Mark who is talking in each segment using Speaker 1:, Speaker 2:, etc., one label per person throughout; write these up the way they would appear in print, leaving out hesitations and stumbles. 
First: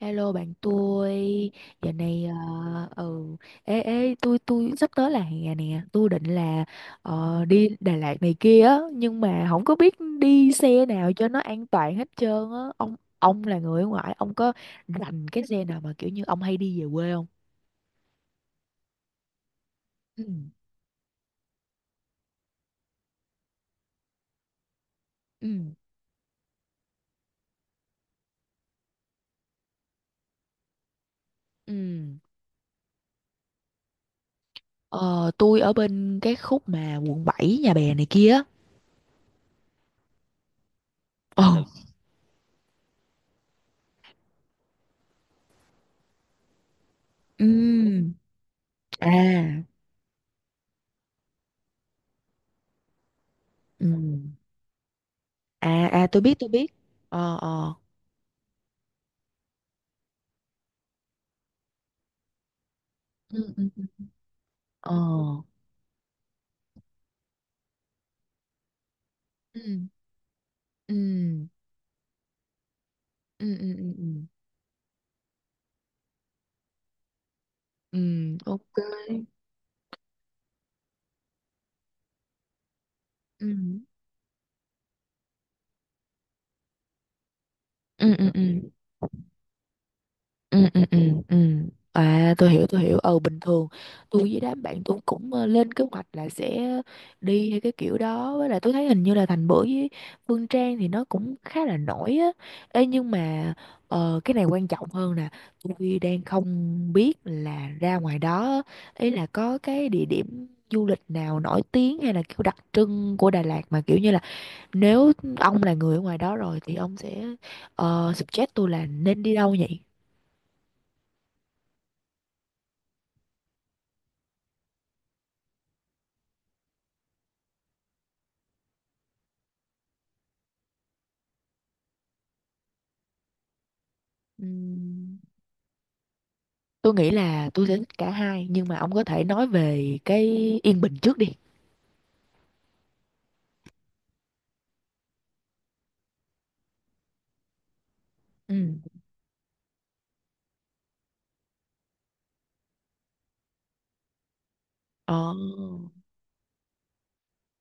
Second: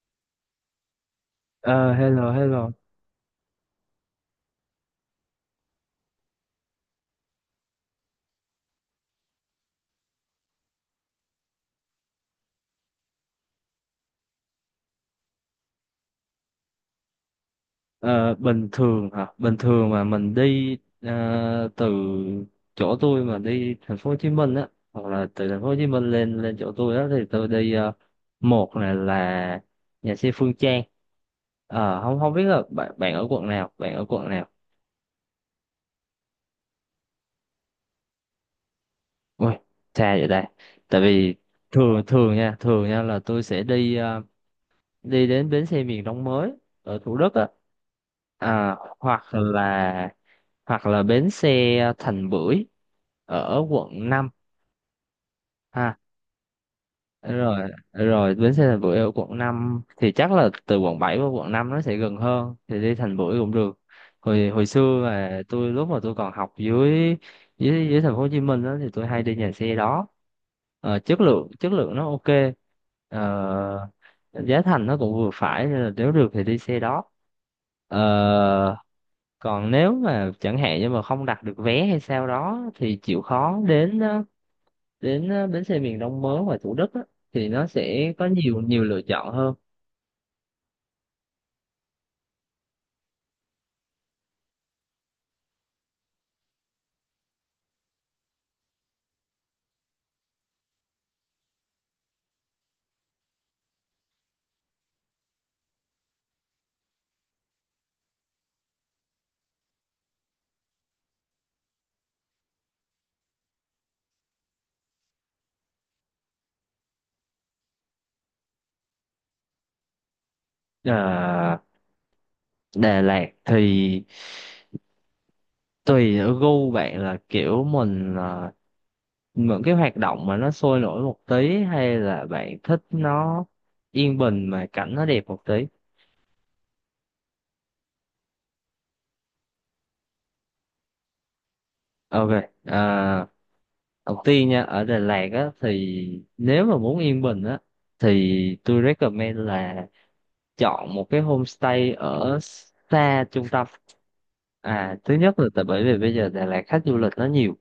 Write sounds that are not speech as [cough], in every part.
Speaker 1: Hello bạn tôi. Giờ
Speaker 2: Ờ,
Speaker 1: này,
Speaker 2: Hello, hello.
Speaker 1: ừ ê ê, tôi sắp tới là hè nè. Tôi định là đi Đà Lạt này kia á, nhưng mà không có biết đi xe nào cho nó an toàn hết trơn á. Ông là người ở ngoại, ông có rành cái xe nào mà kiểu như ông hay đi về quê không?
Speaker 2: Ờ, Bình thường hả? Bình thường mà
Speaker 1: Ừ,
Speaker 2: mình đi ờ, từ chỗ tôi mà đi thành phố Hồ Chí Minh á, hoặc là từ thành phố
Speaker 1: ừ,
Speaker 2: Hồ Chí Minh lên lên chỗ tôi đó thì tôi đi một này là nhà xe Phương Trang.
Speaker 1: ừ.
Speaker 2: Ờ, không không biết là bạn bạn ở quận nào, bạn ở quận nào.
Speaker 1: Ờ, tôi ở bên cái khúc mà quận 7 Nhà Bè này kia á.
Speaker 2: Ui, xa vậy đây. Tại vì
Speaker 1: Ồ.
Speaker 2: thường thường nha, là tôi sẽ đi đi đến bến xe miền Đông mới ở Thủ Đức á,
Speaker 1: Ừ.
Speaker 2: hoặc
Speaker 1: À.
Speaker 2: là bến xe Thành Bưởi ở
Speaker 1: Ừ.
Speaker 2: quận 5.
Speaker 1: À, à, tôi biết, tôi biết. Ờ,
Speaker 2: rồi
Speaker 1: ờ.
Speaker 2: rồi bến xe Thành Bưởi ở quận 5 thì chắc là từ quận 7 qua quận 5 nó sẽ gần hơn thì đi Thành Bưởi cũng
Speaker 1: Ừ, ừ.
Speaker 2: được. Hồi hồi
Speaker 1: ờ
Speaker 2: xưa mà tôi, lúc mà tôi còn học dưới dưới dưới thành phố Hồ Chí Minh đó thì tôi hay đi nhà
Speaker 1: ừ,
Speaker 2: xe đó. Ờ, chất
Speaker 1: ừ,
Speaker 2: lượng chất lượng nó ok.
Speaker 1: ừ, ừ,
Speaker 2: Ờ,
Speaker 1: ừ, ừ,
Speaker 2: Giá thành nó cũng vừa phải nên là nếu được thì đi xe đó.
Speaker 1: ừ, ok,
Speaker 2: Ờ,
Speaker 1: ok,
Speaker 2: Còn nếu mà chẳng hạn như mà không đặt được vé hay sao đó thì chịu khó
Speaker 1: ừ,
Speaker 2: đến bến xe miền Đông mới ngoài Thủ Đức á, thì nó sẽ
Speaker 1: ừ,
Speaker 2: có
Speaker 1: ừ, ừ.
Speaker 2: nhiều nhiều lựa chọn hơn.
Speaker 1: Ừ, ừ, ừ, ừ. À, tôi hiểu, tôi hiểu. Ừ, bình thường tôi với đám bạn tôi cũng lên kế hoạch là sẽ đi hay cái kiểu đó. Với lại tôi thấy hình như là Thành Bưởi với Phương Trang thì nó cũng khá là nổi á. Ê, nhưng mà cái này quan trọng hơn nè. Tôi đang không biết là ra ngoài đó á, ý là có cái địa điểm du lịch nào nổi tiếng hay là kiểu đặc trưng của Đà Lạt mà kiểu như là, nếu ông là người ở ngoài đó rồi thì ông sẽ suggest tôi là nên đi đâu nhỉ.
Speaker 2: à, Đà Lạt thì tùy ở gu bạn, là kiểu mình những cái hoạt động mà nó sôi nổi một tí, hay là bạn thích nó yên bình mà cảnh nó
Speaker 1: Ừm,
Speaker 2: đẹp một tí.
Speaker 1: tôi nghĩ là tôi sẽ thích cả hai, nhưng mà ông có thể nói về cái yên bình trước đi.
Speaker 2: Ok. à, Đầu tiên nha, ở Đà Lạt á thì nếu mà muốn yên bình á
Speaker 1: Ừ.
Speaker 2: thì tôi recommend là chọn một cái homestay ở xa trung tâm. Thứ
Speaker 1: Ờ.
Speaker 2: nhất là tại bởi vì bây giờ Đà Lạt khách du lịch nó nhiều.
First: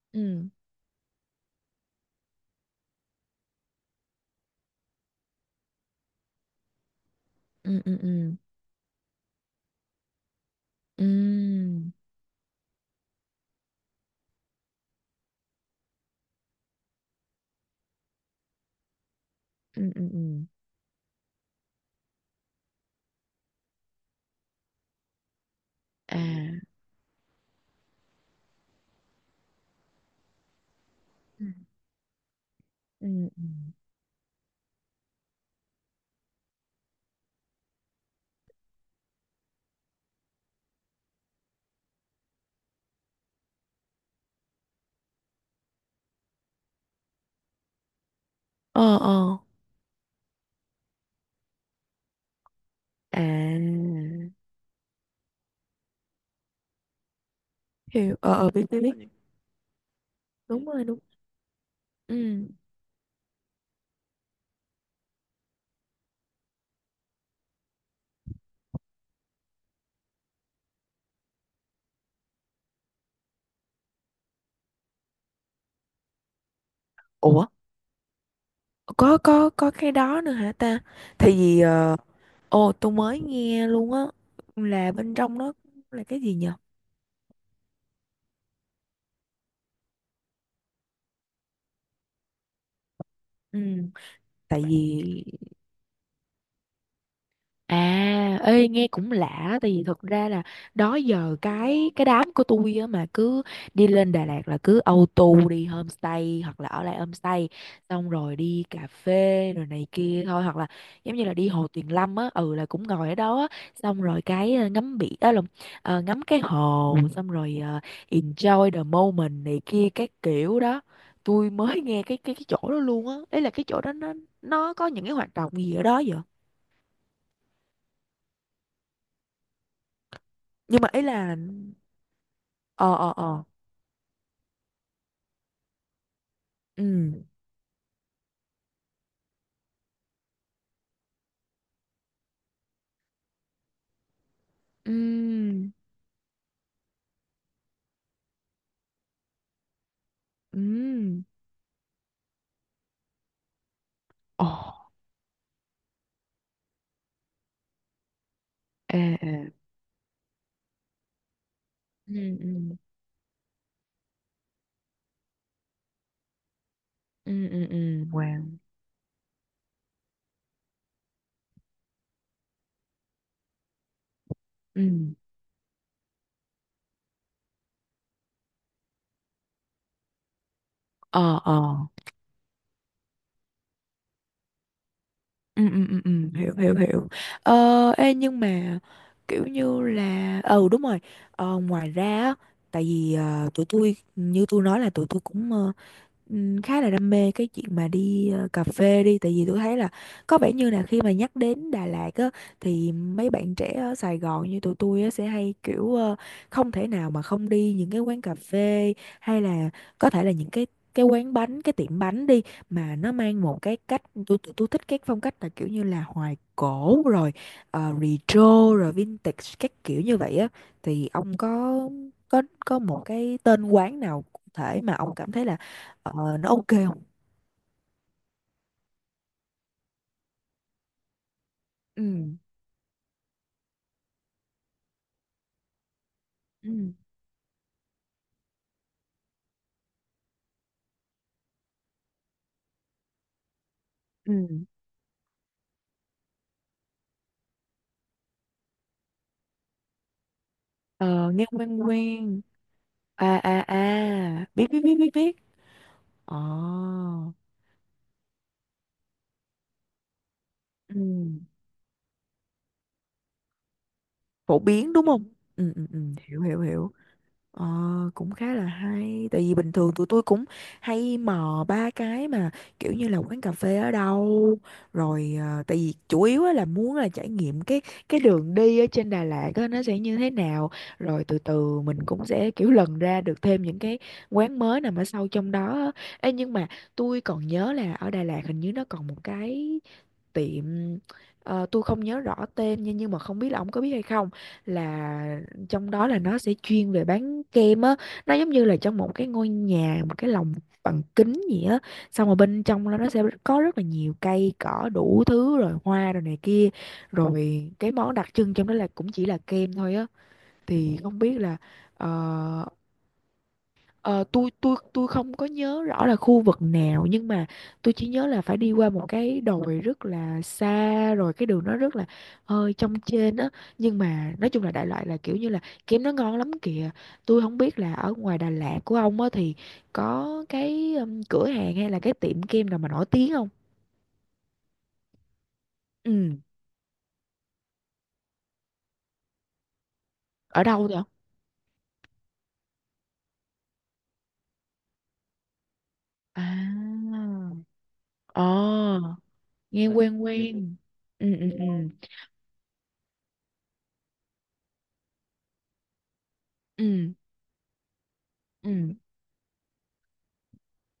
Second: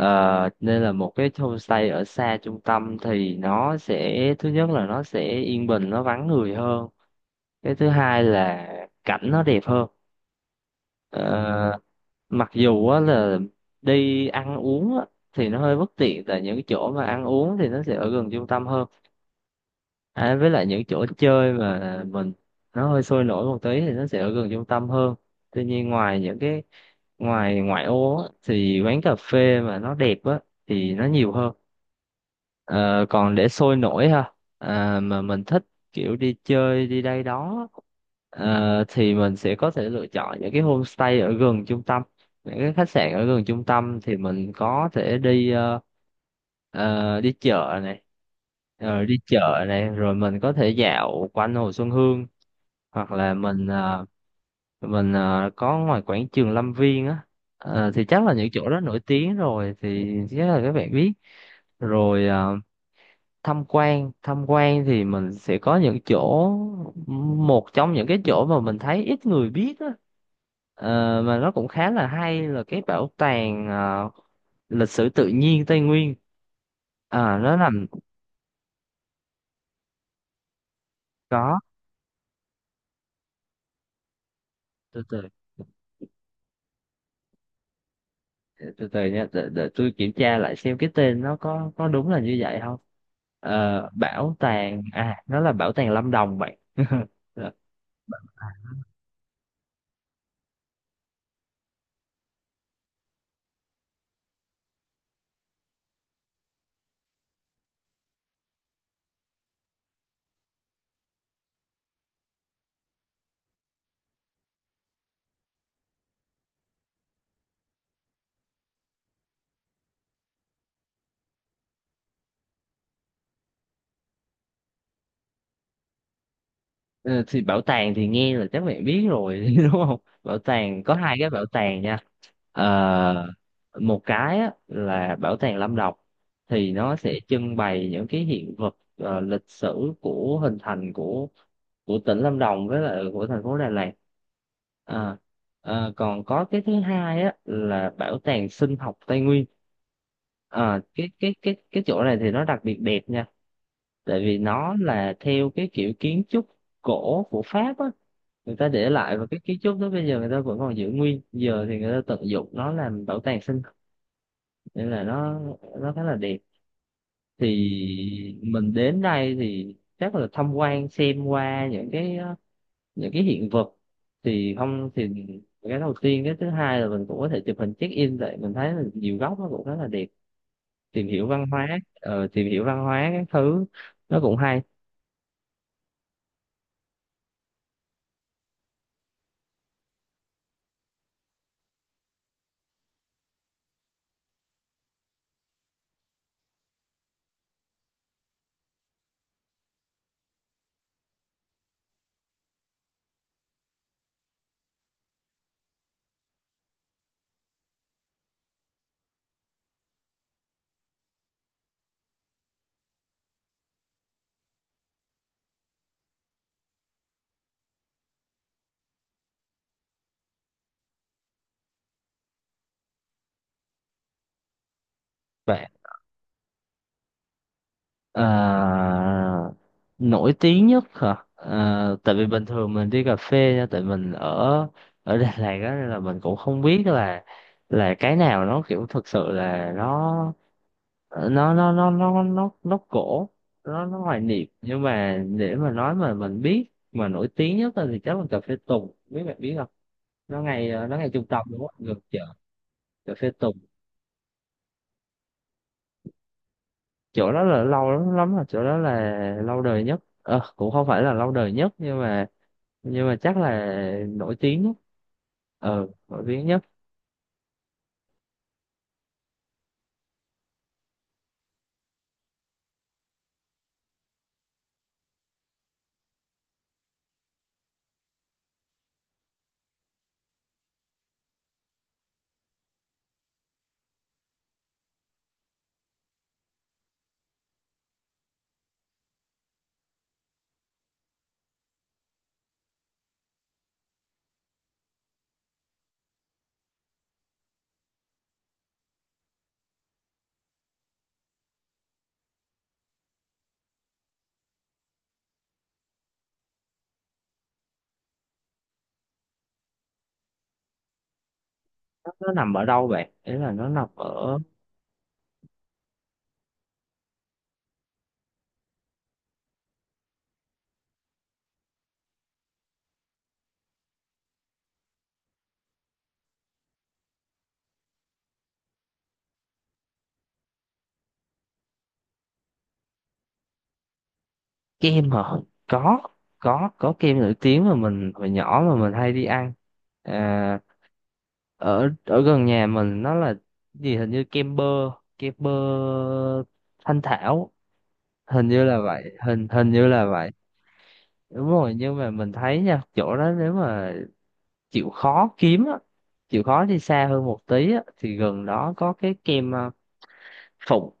Speaker 1: Ừ.
Speaker 2: Nên là một cái homestay ở xa trung tâm thì nó sẽ, thứ nhất là nó sẽ yên bình, nó vắng người hơn. Cái
Speaker 1: Ừ,
Speaker 2: thứ
Speaker 1: ừ,
Speaker 2: hai
Speaker 1: ừ.
Speaker 2: là cảnh nó đẹp hơn.
Speaker 1: Ừ.
Speaker 2: Ờ, Mặc dù á là đi ăn uống á, thì nó hơi bất tiện, tại những cái chỗ mà ăn uống thì nó sẽ ở gần trung tâm hơn.
Speaker 1: Ừ, ừ, ừ.
Speaker 2: Với lại những chỗ chơi mà mình, nó hơi sôi nổi một tí thì nó sẽ ở gần trung tâm hơn. Tuy nhiên
Speaker 1: À.
Speaker 2: ngoài những cái ngoài ngoại ô á, thì quán cà phê mà nó đẹp á thì nó nhiều
Speaker 1: Ừ.
Speaker 2: hơn. Ờ,
Speaker 1: Ừ.
Speaker 2: Còn
Speaker 1: Ừ.
Speaker 2: để sôi nổi ha, mà mình thích kiểu đi chơi đi đây đó ờ, thì mình sẽ có thể lựa chọn những cái homestay ở gần trung tâm, những cái khách sạn ở gần trung tâm thì mình có thể đi Ờ, đi chợ này
Speaker 1: Ờ,
Speaker 2: ờ, đi
Speaker 1: ờ.
Speaker 2: chợ này, rồi mình có thể dạo quanh Hồ Xuân Hương, hoặc
Speaker 1: À.
Speaker 2: là mình có ngoài quảng trường Lâm Viên á. Thì
Speaker 1: Hiểu.
Speaker 2: chắc
Speaker 1: Ờ,
Speaker 2: là những
Speaker 1: ờ, biết,
Speaker 2: chỗ đó
Speaker 1: biết,
Speaker 2: nổi
Speaker 1: biết.
Speaker 2: tiếng rồi thì chắc là
Speaker 1: Đúng
Speaker 2: các
Speaker 1: rồi,
Speaker 2: bạn
Speaker 1: đúng.
Speaker 2: biết rồi.
Speaker 1: Ừ.
Speaker 2: Tham quan thì mình sẽ có những chỗ, một trong những cái chỗ mà mình thấy ít người biết á, mà nó cũng khá là hay, là cái bảo tàng lịch sử tự nhiên Tây Nguyên.
Speaker 1: Ủa?
Speaker 2: Nó nằm
Speaker 1: Có cái đó nữa hả ta? Thì
Speaker 2: có.
Speaker 1: vì ồ, tôi mới nghe luôn á, là
Speaker 2: Từ
Speaker 1: bên
Speaker 2: từ,
Speaker 1: trong nó là cái gì nhờ.
Speaker 2: từ từ nha, để tôi kiểm tra lại xem cái tên nó có đúng là như vậy không.
Speaker 1: Ừ,
Speaker 2: Bảo
Speaker 1: tại
Speaker 2: tàng
Speaker 1: vì,
Speaker 2: à, nó là bảo tàng Lâm Đồng bạn. [laughs]
Speaker 1: à, ê, nghe cũng lạ. Tại vì thật ra là đó giờ cái đám của tôi á mà cứ đi lên Đà Lạt là cứ auto đi homestay hoặc là ở lại homestay, xong rồi đi cà phê rồi này kia thôi, hoặc là giống như là đi Hồ Tuyền Lâm á. Ừ, là cũng ngồi ở đó á, xong rồi cái ngắm biển á, lộn, ngắm cái hồ, xong rồi enjoy the moment này kia các kiểu đó. Tôi mới nghe cái chỗ đó luôn á. Ý là cái chỗ đó nó có những cái hoạt động gì ở đó vậy?
Speaker 2: Ờ, thì bảo tàng thì nghe là chắc mẹ biết rồi [laughs] đúng không? Bảo tàng,
Speaker 1: Nhưng mà
Speaker 2: có
Speaker 1: ý
Speaker 2: hai cái
Speaker 1: là,
Speaker 2: bảo tàng nha.
Speaker 1: ờ ờ
Speaker 2: Ờ,
Speaker 1: ờ
Speaker 2: Một cái á, là bảo tàng Lâm Đồng thì nó sẽ
Speaker 1: ừ,
Speaker 2: trưng bày những cái hiện vật lịch sử của hình thành của tỉnh Lâm Đồng với lại của thành phố Đà Lạt. Ờ,
Speaker 1: ừ,
Speaker 2: Còn có cái thứ hai á là bảo tàng sinh học Tây Nguyên. Ờ, cái
Speaker 1: ừ,
Speaker 2: cái cái cái chỗ này thì nó đặc biệt đẹp nha, tại vì
Speaker 1: ồ,
Speaker 2: nó là theo cái kiểu kiến trúc cổ của Pháp á, người ta để
Speaker 1: ê,
Speaker 2: lại, và
Speaker 1: ê,
Speaker 2: cái kiến trúc đó bây giờ người ta vẫn còn giữ nguyên, giờ thì người ta
Speaker 1: ừ,
Speaker 2: tận dụng
Speaker 1: ừ,
Speaker 2: nó làm bảo tàng sinh học. Nên là nó khá là đẹp.
Speaker 1: ừ, ừ, ừ,
Speaker 2: Thì
Speaker 1: wow,
Speaker 2: mình đến đây thì chắc là tham quan xem qua những cái những cái hiện vật, thì
Speaker 1: ừ,
Speaker 2: không thì cái đầu tiên, cái thứ hai là mình cũng có thể chụp hình check in, tại mình thấy là nhiều góc nó cũng khá là đẹp. Tìm hiểu
Speaker 1: ờ,
Speaker 2: văn
Speaker 1: ờ.
Speaker 2: hóa, tìm hiểu văn hóa các thứ, nó cũng hay.
Speaker 1: Ừ, ừ, ừ, ừ. Hiểu, hiểu, hiểu. Ê, nhưng mà kiểu như là, ừ, đúng rồi. Ngoài ra á, tại vì tụi tôi như tôi nói là tụi tôi cũng khá là đam mê cái chuyện mà đi cà phê đi. Tại vì tôi thấy là có vẻ như là khi mà nhắc đến Đà Lạt á thì mấy bạn trẻ ở Sài Gòn như tụi tôi á sẽ hay kiểu không thể nào mà không đi những cái quán cà phê, hay là có thể là những cái quán bánh, cái tiệm bánh đi, mà nó mang một cái cách, tôi tôi thích cái phong cách là kiểu như là hoài cổ, rồi retro, rồi vintage các kiểu như vậy á. Thì ông có có một cái tên quán nào cụ thể mà ông cảm thấy là nó ok không?
Speaker 2: Ờ, Nổi tiếng nhất hả? Ờ,
Speaker 1: Ừ,
Speaker 2: Tại vì bình thường mình đi cà phê nha, tại mình ở ở [laughs] Đà Lạt á nên là mình cũng không biết
Speaker 1: ừ,
Speaker 2: là cái nào nó kiểu thực sự là nó cổ, nó hoài
Speaker 1: ừ.
Speaker 2: niệm, nhưng mà để mà nói mà mình biết mà nổi tiếng nhất á thì chắc là cà phê Tùng, biết bạn biết không. Nó ngay trung
Speaker 1: Ờ,
Speaker 2: tâm
Speaker 1: nghe
Speaker 2: đúng
Speaker 1: quen
Speaker 2: không, gần chợ.
Speaker 1: quen.
Speaker 2: Cà phê
Speaker 1: À,
Speaker 2: Tùng,
Speaker 1: à, à, biết, biết, biết, biết, biết. Ờ.
Speaker 2: chỗ đó là lâu lắm lắm rồi, chỗ đó là lâu đời nhất. Ờ, Cũng không
Speaker 1: Ừ.
Speaker 2: phải là lâu đời nhất nhưng mà chắc là nổi
Speaker 1: Phổ
Speaker 2: tiếng nhất,
Speaker 1: biến đúng không? Ừ, ừ, ừ,
Speaker 2: nổi
Speaker 1: hiểu,
Speaker 2: tiếng
Speaker 1: hiểu,
Speaker 2: nhất.
Speaker 1: hiểu. Ờ, cũng khá là hay. Tại vì bình thường tụi tôi cũng hay mò ba cái mà, kiểu như là quán cà phê ở đâu, rồi tại vì chủ yếu á là muốn là trải nghiệm cái đường đi ở trên Đà Lạt á, nó sẽ như thế nào, rồi từ từ mình cũng sẽ kiểu lần ra được thêm những cái quán mới nằm ở sâu trong đó á. Ê, nhưng mà tôi còn nhớ là ở Đà Lạt hình như nó còn một cái tiệm, tôi không nhớ rõ tên nha, nhưng mà không biết là ông có biết hay không, là trong đó là nó sẽ chuyên về bán kem á. Nó giống như là trong một cái ngôi nhà, một cái lồng bằng kính gì á, xong rồi bên trong đó nó sẽ có rất là nhiều cây cỏ đủ thứ, rồi hoa rồi này kia, rồi cái món đặc trưng trong đó là cũng chỉ là kem thôi á. Thì không biết là,
Speaker 2: Nó nằm ở
Speaker 1: ờ,
Speaker 2: đâu bạn, ý là nó nằm
Speaker 1: ờ,
Speaker 2: ở.
Speaker 1: tôi tôi không có nhớ rõ là khu vực nào, nhưng mà tôi chỉ nhớ là phải đi qua một cái đồi rất là xa, rồi cái đường nó rất là hơi trong trên á, nhưng mà nói chung là đại loại là kiểu như là kem nó ngon lắm kìa. Tôi không biết là ở ngoài Đà Lạt của ông á thì có cái, cửa hàng hay là cái tiệm kem nào mà nổi tiếng không?
Speaker 2: Kem hả? có
Speaker 1: Ừ.
Speaker 2: có có kem nổi tiếng mà mình hồi nhỏ mà mình hay đi ăn. à,
Speaker 1: Ở đâu vậy?
Speaker 2: Ở ở gần nhà mình, nó là gì, hình như kem bơ, kem bơ
Speaker 1: À.
Speaker 2: Thanh Thảo, hình như là
Speaker 1: Ờ,
Speaker 2: vậy, hình hình
Speaker 1: nghe
Speaker 2: như là
Speaker 1: quen
Speaker 2: vậy.
Speaker 1: quen. Ừ,
Speaker 2: Đúng
Speaker 1: ừ, ừ,
Speaker 2: rồi, nhưng mà mình thấy nha, chỗ đó nếu mà chịu khó kiếm á, chịu khó đi xa
Speaker 1: ừ,
Speaker 2: hơn một tí á thì gần đó có
Speaker 1: ừ.
Speaker 2: cái kem Phục.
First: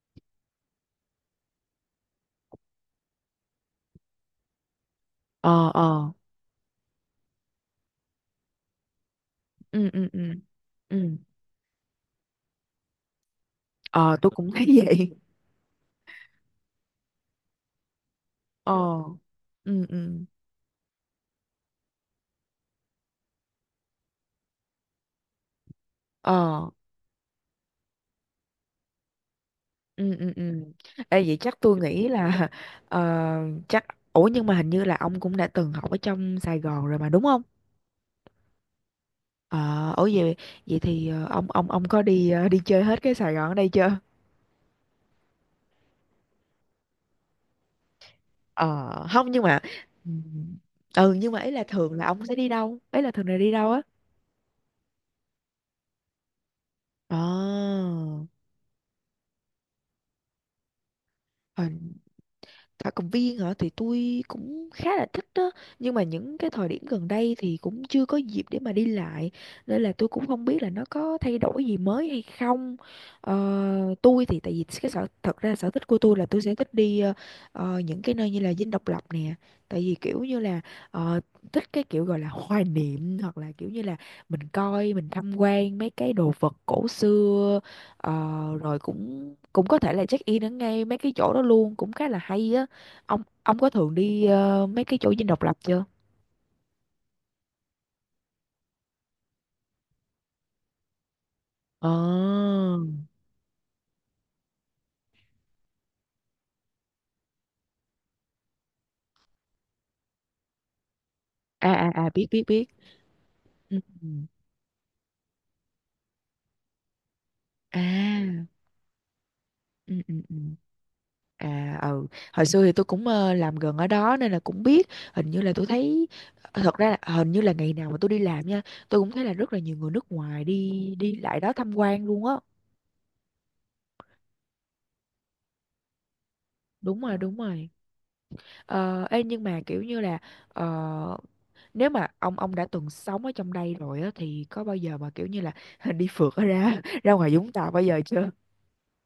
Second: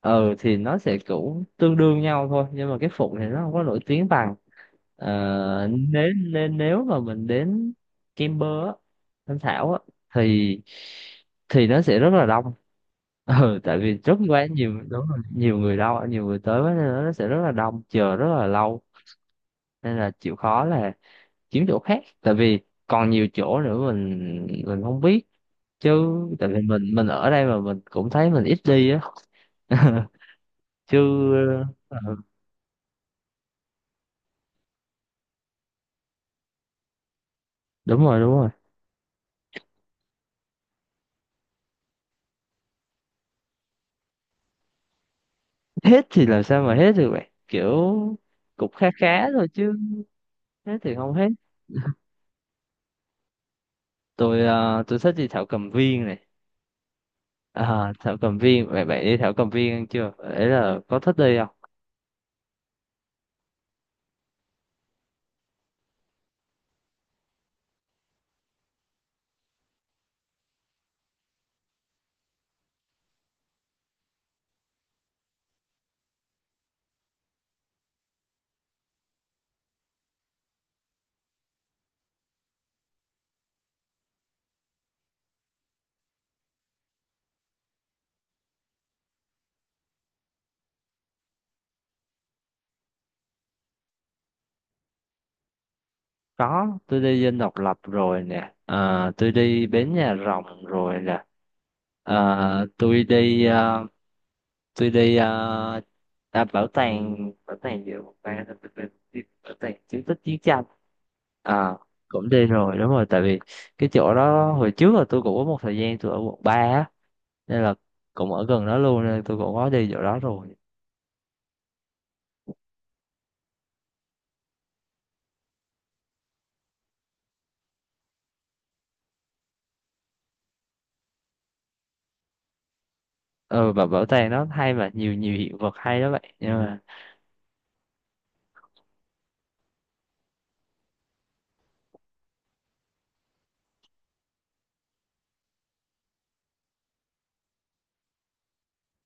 Speaker 2: Thì nó sẽ cũng tương đương nhau thôi, nhưng mà cái Phục thì nó không có nổi tiếng bằng.
Speaker 1: Ờ, ờ.
Speaker 2: Nên nếu mà mình đến Kimber á, Thanh Thảo á
Speaker 1: Ừ, ừ, ừ,
Speaker 2: thì
Speaker 1: ừ.
Speaker 2: nó sẽ rất là đông. Ừ, tại vì rất
Speaker 1: Ờ tôi
Speaker 2: quá
Speaker 1: cũng thấy
Speaker 2: nhiều
Speaker 1: [laughs]
Speaker 2: đúng
Speaker 1: vậy.
Speaker 2: rồi, nhiều người, đâu nhiều người tới quá nên là nó sẽ rất là đông, chờ rất là lâu.
Speaker 1: Ờ. Ừ,
Speaker 2: Nên là
Speaker 1: ừ.
Speaker 2: chịu khó là kiếm chỗ khác, tại vì còn nhiều chỗ nữa mình không biết, chứ tại vì
Speaker 1: Ờ.
Speaker 2: mình ở đây mà mình cũng thấy mình ít đi á [laughs]
Speaker 1: Ừ, ừ, ừ.
Speaker 2: chứ.
Speaker 1: Ê vậy chắc tôi
Speaker 2: ờ,
Speaker 1: nghĩ là [laughs] ờ, chắc, ủa, nhưng mà hình như là ông cũng đã từng học ở trong Sài Gòn rồi mà đúng không?
Speaker 2: Đúng rồi, đúng rồi.
Speaker 1: Ờ ủa vậy, vậy thì ông ông có đi đi chơi hết cái Sài Gòn ở đây chưa?
Speaker 2: Hết thì làm sao mà hết được vậy kiểu, cũng khá
Speaker 1: Ờ
Speaker 2: khá
Speaker 1: không, nhưng
Speaker 2: thôi
Speaker 1: mà
Speaker 2: chứ,
Speaker 1: ừ.
Speaker 2: hết thì
Speaker 1: Ừ,
Speaker 2: không hết.
Speaker 1: nhưng mà ấy là thường là ông sẽ đi đâu? Ấy là thường là đi đâu á?
Speaker 2: Tôi thích đi thảo cầm viên này.
Speaker 1: Ờ.
Speaker 2: Thảo cầm viên, vậy bạn đi thảo cầm viên chưa, đấy là có thích đi không.
Speaker 1: À, Thảo Cầm Viên hả, thì tôi cũng khá là thích đó, nhưng mà những cái thời điểm gần đây thì cũng chưa có dịp để mà đi lại, nên là tôi cũng không biết là nó có thay đổi gì mới hay không. Tôi thì tại vì cái sở, thật ra sở thích của tôi là tôi sẽ thích đi, những cái nơi như là Dinh Độc Lập nè. Tại vì kiểu như là, ờ, thích cái kiểu gọi là hoài niệm, hoặc là kiểu như là mình coi, mình tham quan mấy cái đồ vật cổ xưa. Ờ, rồi cũng cũng có thể là check in ở ngay mấy cái chỗ đó luôn, cũng khá là hay á. Ông có thường đi mấy cái chỗ Dinh Độc Lập chưa?
Speaker 2: Có, tôi đi Dinh Độc Lập rồi nè. Ờ, tôi đi Bến Nhà Rồng rồi nè.
Speaker 1: Ờ.
Speaker 2: Ờ, tôi đi ờ, tôi đi bảo tàng, bảo tàng gì bảo tàng bảo tàng bảo tàng bảo tàng chiến tích chiến tranh.
Speaker 1: À,
Speaker 2: à
Speaker 1: à, à, biết,
Speaker 2: Cũng
Speaker 1: biết,
Speaker 2: đi
Speaker 1: biết.
Speaker 2: rồi đúng rồi, tại vì
Speaker 1: Ừ.
Speaker 2: cái
Speaker 1: Ừ.
Speaker 2: chỗ đó hồi trước là tôi cũng có một thời gian tôi ở quận ba á, nên là cũng ở
Speaker 1: À,
Speaker 2: gần đó luôn nên tôi cũng có đi
Speaker 1: ừ,
Speaker 2: chỗ
Speaker 1: ừ,
Speaker 2: đó
Speaker 1: ừ.
Speaker 2: rồi.
Speaker 1: À, ừ, hồi xưa thì tôi cũng làm gần ở đó nên là cũng biết. Hình như là tôi thấy, thật ra là hình như là ngày nào mà tôi đi làm nha, tôi cũng thấy là rất là nhiều người nước ngoài đi đi lại đó tham quan luôn á.
Speaker 2: Ừ, và bảo tàng nó hay mà, nhiều nhiều hiện vật hay đó vậy nhưng mà.
Speaker 1: Đúng rồi, đúng rồi. Ờ, ê, nhưng mà kiểu như là ờ, nếu mà ông đã từng sống ở trong đây rồi á thì có bao giờ mà kiểu như là [laughs] đi phượt ở ra, [laughs] ra ngoài Vũng Tàu bao giờ chưa?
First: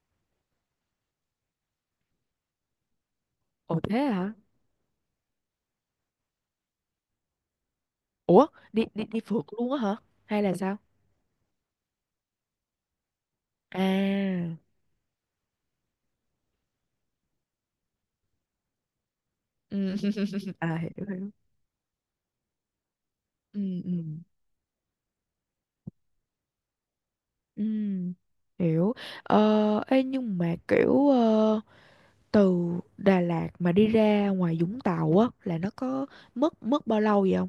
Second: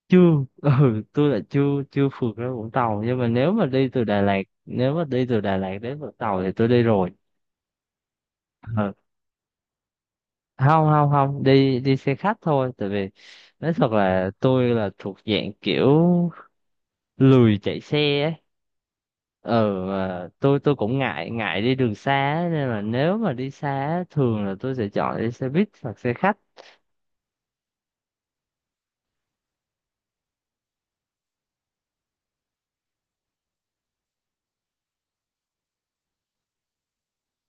Speaker 2: Chưa. [laughs] Ừ, tôi là chưa chưa phượt ra Vũng Tàu, nhưng mà nếu mà
Speaker 1: Ồ
Speaker 2: đi
Speaker 1: thế
Speaker 2: từ Đà
Speaker 1: hả?
Speaker 2: Lạt, đến Vũng Tàu thì tôi đi rồi.
Speaker 1: Ủa, đi
Speaker 2: Ừ.
Speaker 1: đi đi phượt luôn á hả? Hay là sao?
Speaker 2: Không, không, không, đi đi xe khách thôi, tại vì nói thật là
Speaker 1: À.
Speaker 2: tôi là thuộc dạng kiểu lười chạy xe ấy. Ờ
Speaker 1: Ừ.
Speaker 2: mà
Speaker 1: [laughs]
Speaker 2: tôi
Speaker 1: À,
Speaker 2: cũng
Speaker 1: hiểu,
Speaker 2: ngại
Speaker 1: hiểu.
Speaker 2: ngại đi đường xa á, nên là nếu mà đi xa
Speaker 1: Ừ, ừ.
Speaker 2: á, thường là tôi sẽ chọn đi xe buýt hoặc xe khách.
Speaker 1: Ừ. Hiểu. Ờ, ê, nhưng mà kiểu, từ Đà Lạt mà đi ra ngoài Vũng Tàu á, là nó có mất mất bao lâu vậy không?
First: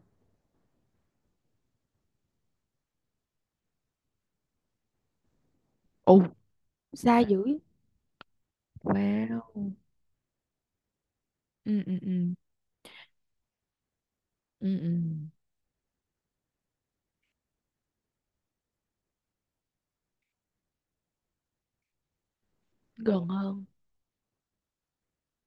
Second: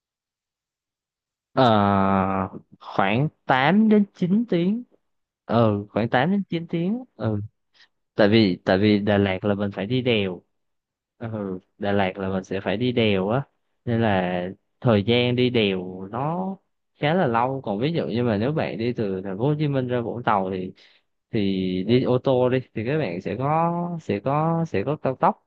Speaker 2: ờ Khoảng 8 đến 9 tiếng. Ừ, khoảng
Speaker 1: Ồ,
Speaker 2: 8 đến 9 tiếng,
Speaker 1: xa
Speaker 2: ừ.
Speaker 1: dữ.
Speaker 2: Tại vì Đà Lạt là mình
Speaker 1: Wow.
Speaker 2: phải đi đèo. Ừ,
Speaker 1: Ừ,
Speaker 2: Đà
Speaker 1: ừ,
Speaker 2: Lạt là
Speaker 1: ừ.
Speaker 2: mình sẽ phải đi đèo á, nên là
Speaker 1: Ừ, ừ.
Speaker 2: thời gian đi đèo nó khá là lâu. Còn ví dụ như mà nếu bạn đi từ thành phố Hồ Chí Minh ra Vũng Tàu thì thì đi ô tô đi thì các bạn
Speaker 1: Gần hơn.
Speaker 2: sẽ có cao tốc.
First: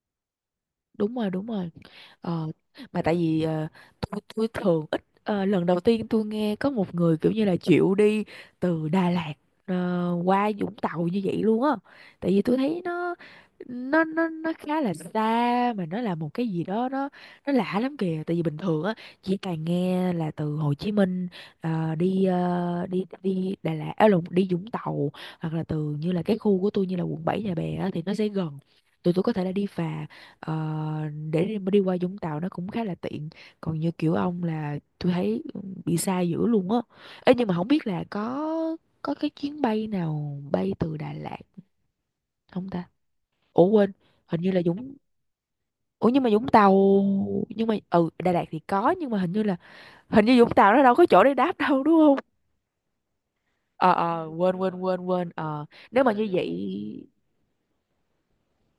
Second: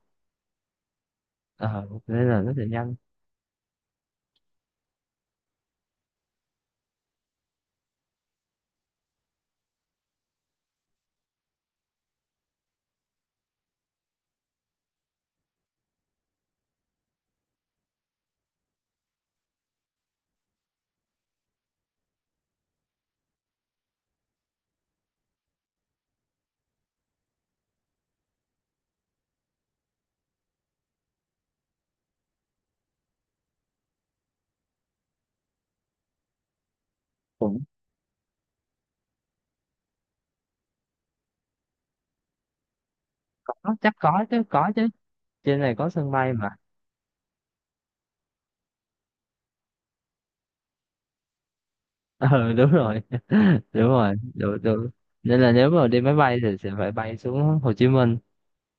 Speaker 1: Đúng rồi, đúng rồi.
Speaker 2: Ờ Nên là
Speaker 1: ờ,
Speaker 2: nó sẽ nhanh.
Speaker 1: mà tại vì tôi thường ít, lần đầu tiên tôi nghe có một người kiểu như là chịu đi từ Đà Lạt ờ, qua Vũng Tàu như vậy luôn á. Tại vì tôi thấy nó khá là xa, mà nó là một cái gì đó nó lạ lắm kìa. Tại vì bình thường á chỉ toàn nghe là từ Hồ Chí Minh đi đi đi Đà Lạt, à lộn, đi Vũng Tàu, hoặc là từ như là cái khu của tôi như là quận 7 Nhà Bè á, thì nó sẽ gần, tụi tôi có thể là đi phà. Ờ, để đi, mà đi qua Vũng Tàu nó cũng khá là tiện, còn như kiểu ông là tôi thấy bị xa dữ luôn á. Ê, nhưng mà
Speaker 2: Cũng
Speaker 1: không biết là có cái chuyến bay nào bay từ Đà Lạt không ta? Ủa
Speaker 2: có,
Speaker 1: quên,
Speaker 2: chắc có
Speaker 1: hình
Speaker 2: chứ,
Speaker 1: như là
Speaker 2: có chứ,
Speaker 1: Vũng,
Speaker 2: trên này có
Speaker 1: ủa
Speaker 2: sân
Speaker 1: nhưng mà
Speaker 2: bay
Speaker 1: Vũng
Speaker 2: mà.
Speaker 1: Tàu, nhưng mà ừ Đà Lạt thì có, nhưng mà hình như là hình như Vũng Tàu nó đâu có chỗ để đáp đâu đúng
Speaker 2: [laughs]
Speaker 1: không?
Speaker 2: Ờ Đúng rồi. [laughs] Đúng
Speaker 1: Ờ,
Speaker 2: rồi,
Speaker 1: ờ, quên,
Speaker 2: đúng,
Speaker 1: quên,
Speaker 2: đúng.
Speaker 1: quên, quên,
Speaker 2: Nên là
Speaker 1: ờ,
Speaker 2: nếu mà đi
Speaker 1: nếu mà
Speaker 2: máy
Speaker 1: như
Speaker 2: bay
Speaker 1: vậy.
Speaker 2: thì sẽ phải bay xuống Hồ Chí Minh.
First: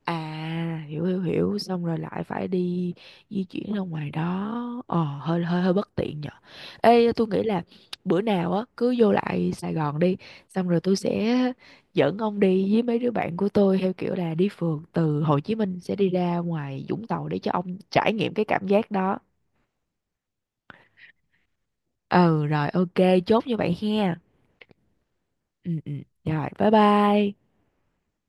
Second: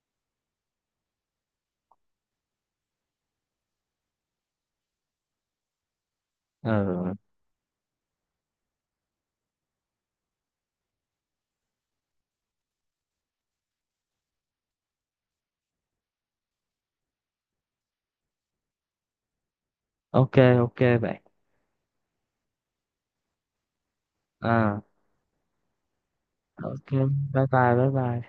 Speaker 1: À, hiểu, hiểu, hiểu, xong rồi lại phải đi di chuyển ra ngoài đó, ờ, hơi hơi hơi bất tiện nhở. Ê,
Speaker 2: ờ
Speaker 1: tôi nghĩ là bữa nào á cứ vô lại Sài Gòn đi, xong rồi tôi sẽ dẫn ông đi với mấy đứa bạn của tôi theo kiểu là đi phượt từ Hồ Chí Minh sẽ đi ra ngoài Vũng Tàu để cho ông trải nghiệm cái cảm giác đó.
Speaker 2: ok. Ok bạn.
Speaker 1: Ừ rồi, ok. Chốt như vậy ha.
Speaker 2: à
Speaker 1: Ừ, ừ. Rồi bye
Speaker 2: ok. Bye
Speaker 1: bye.
Speaker 2: bye bye bye.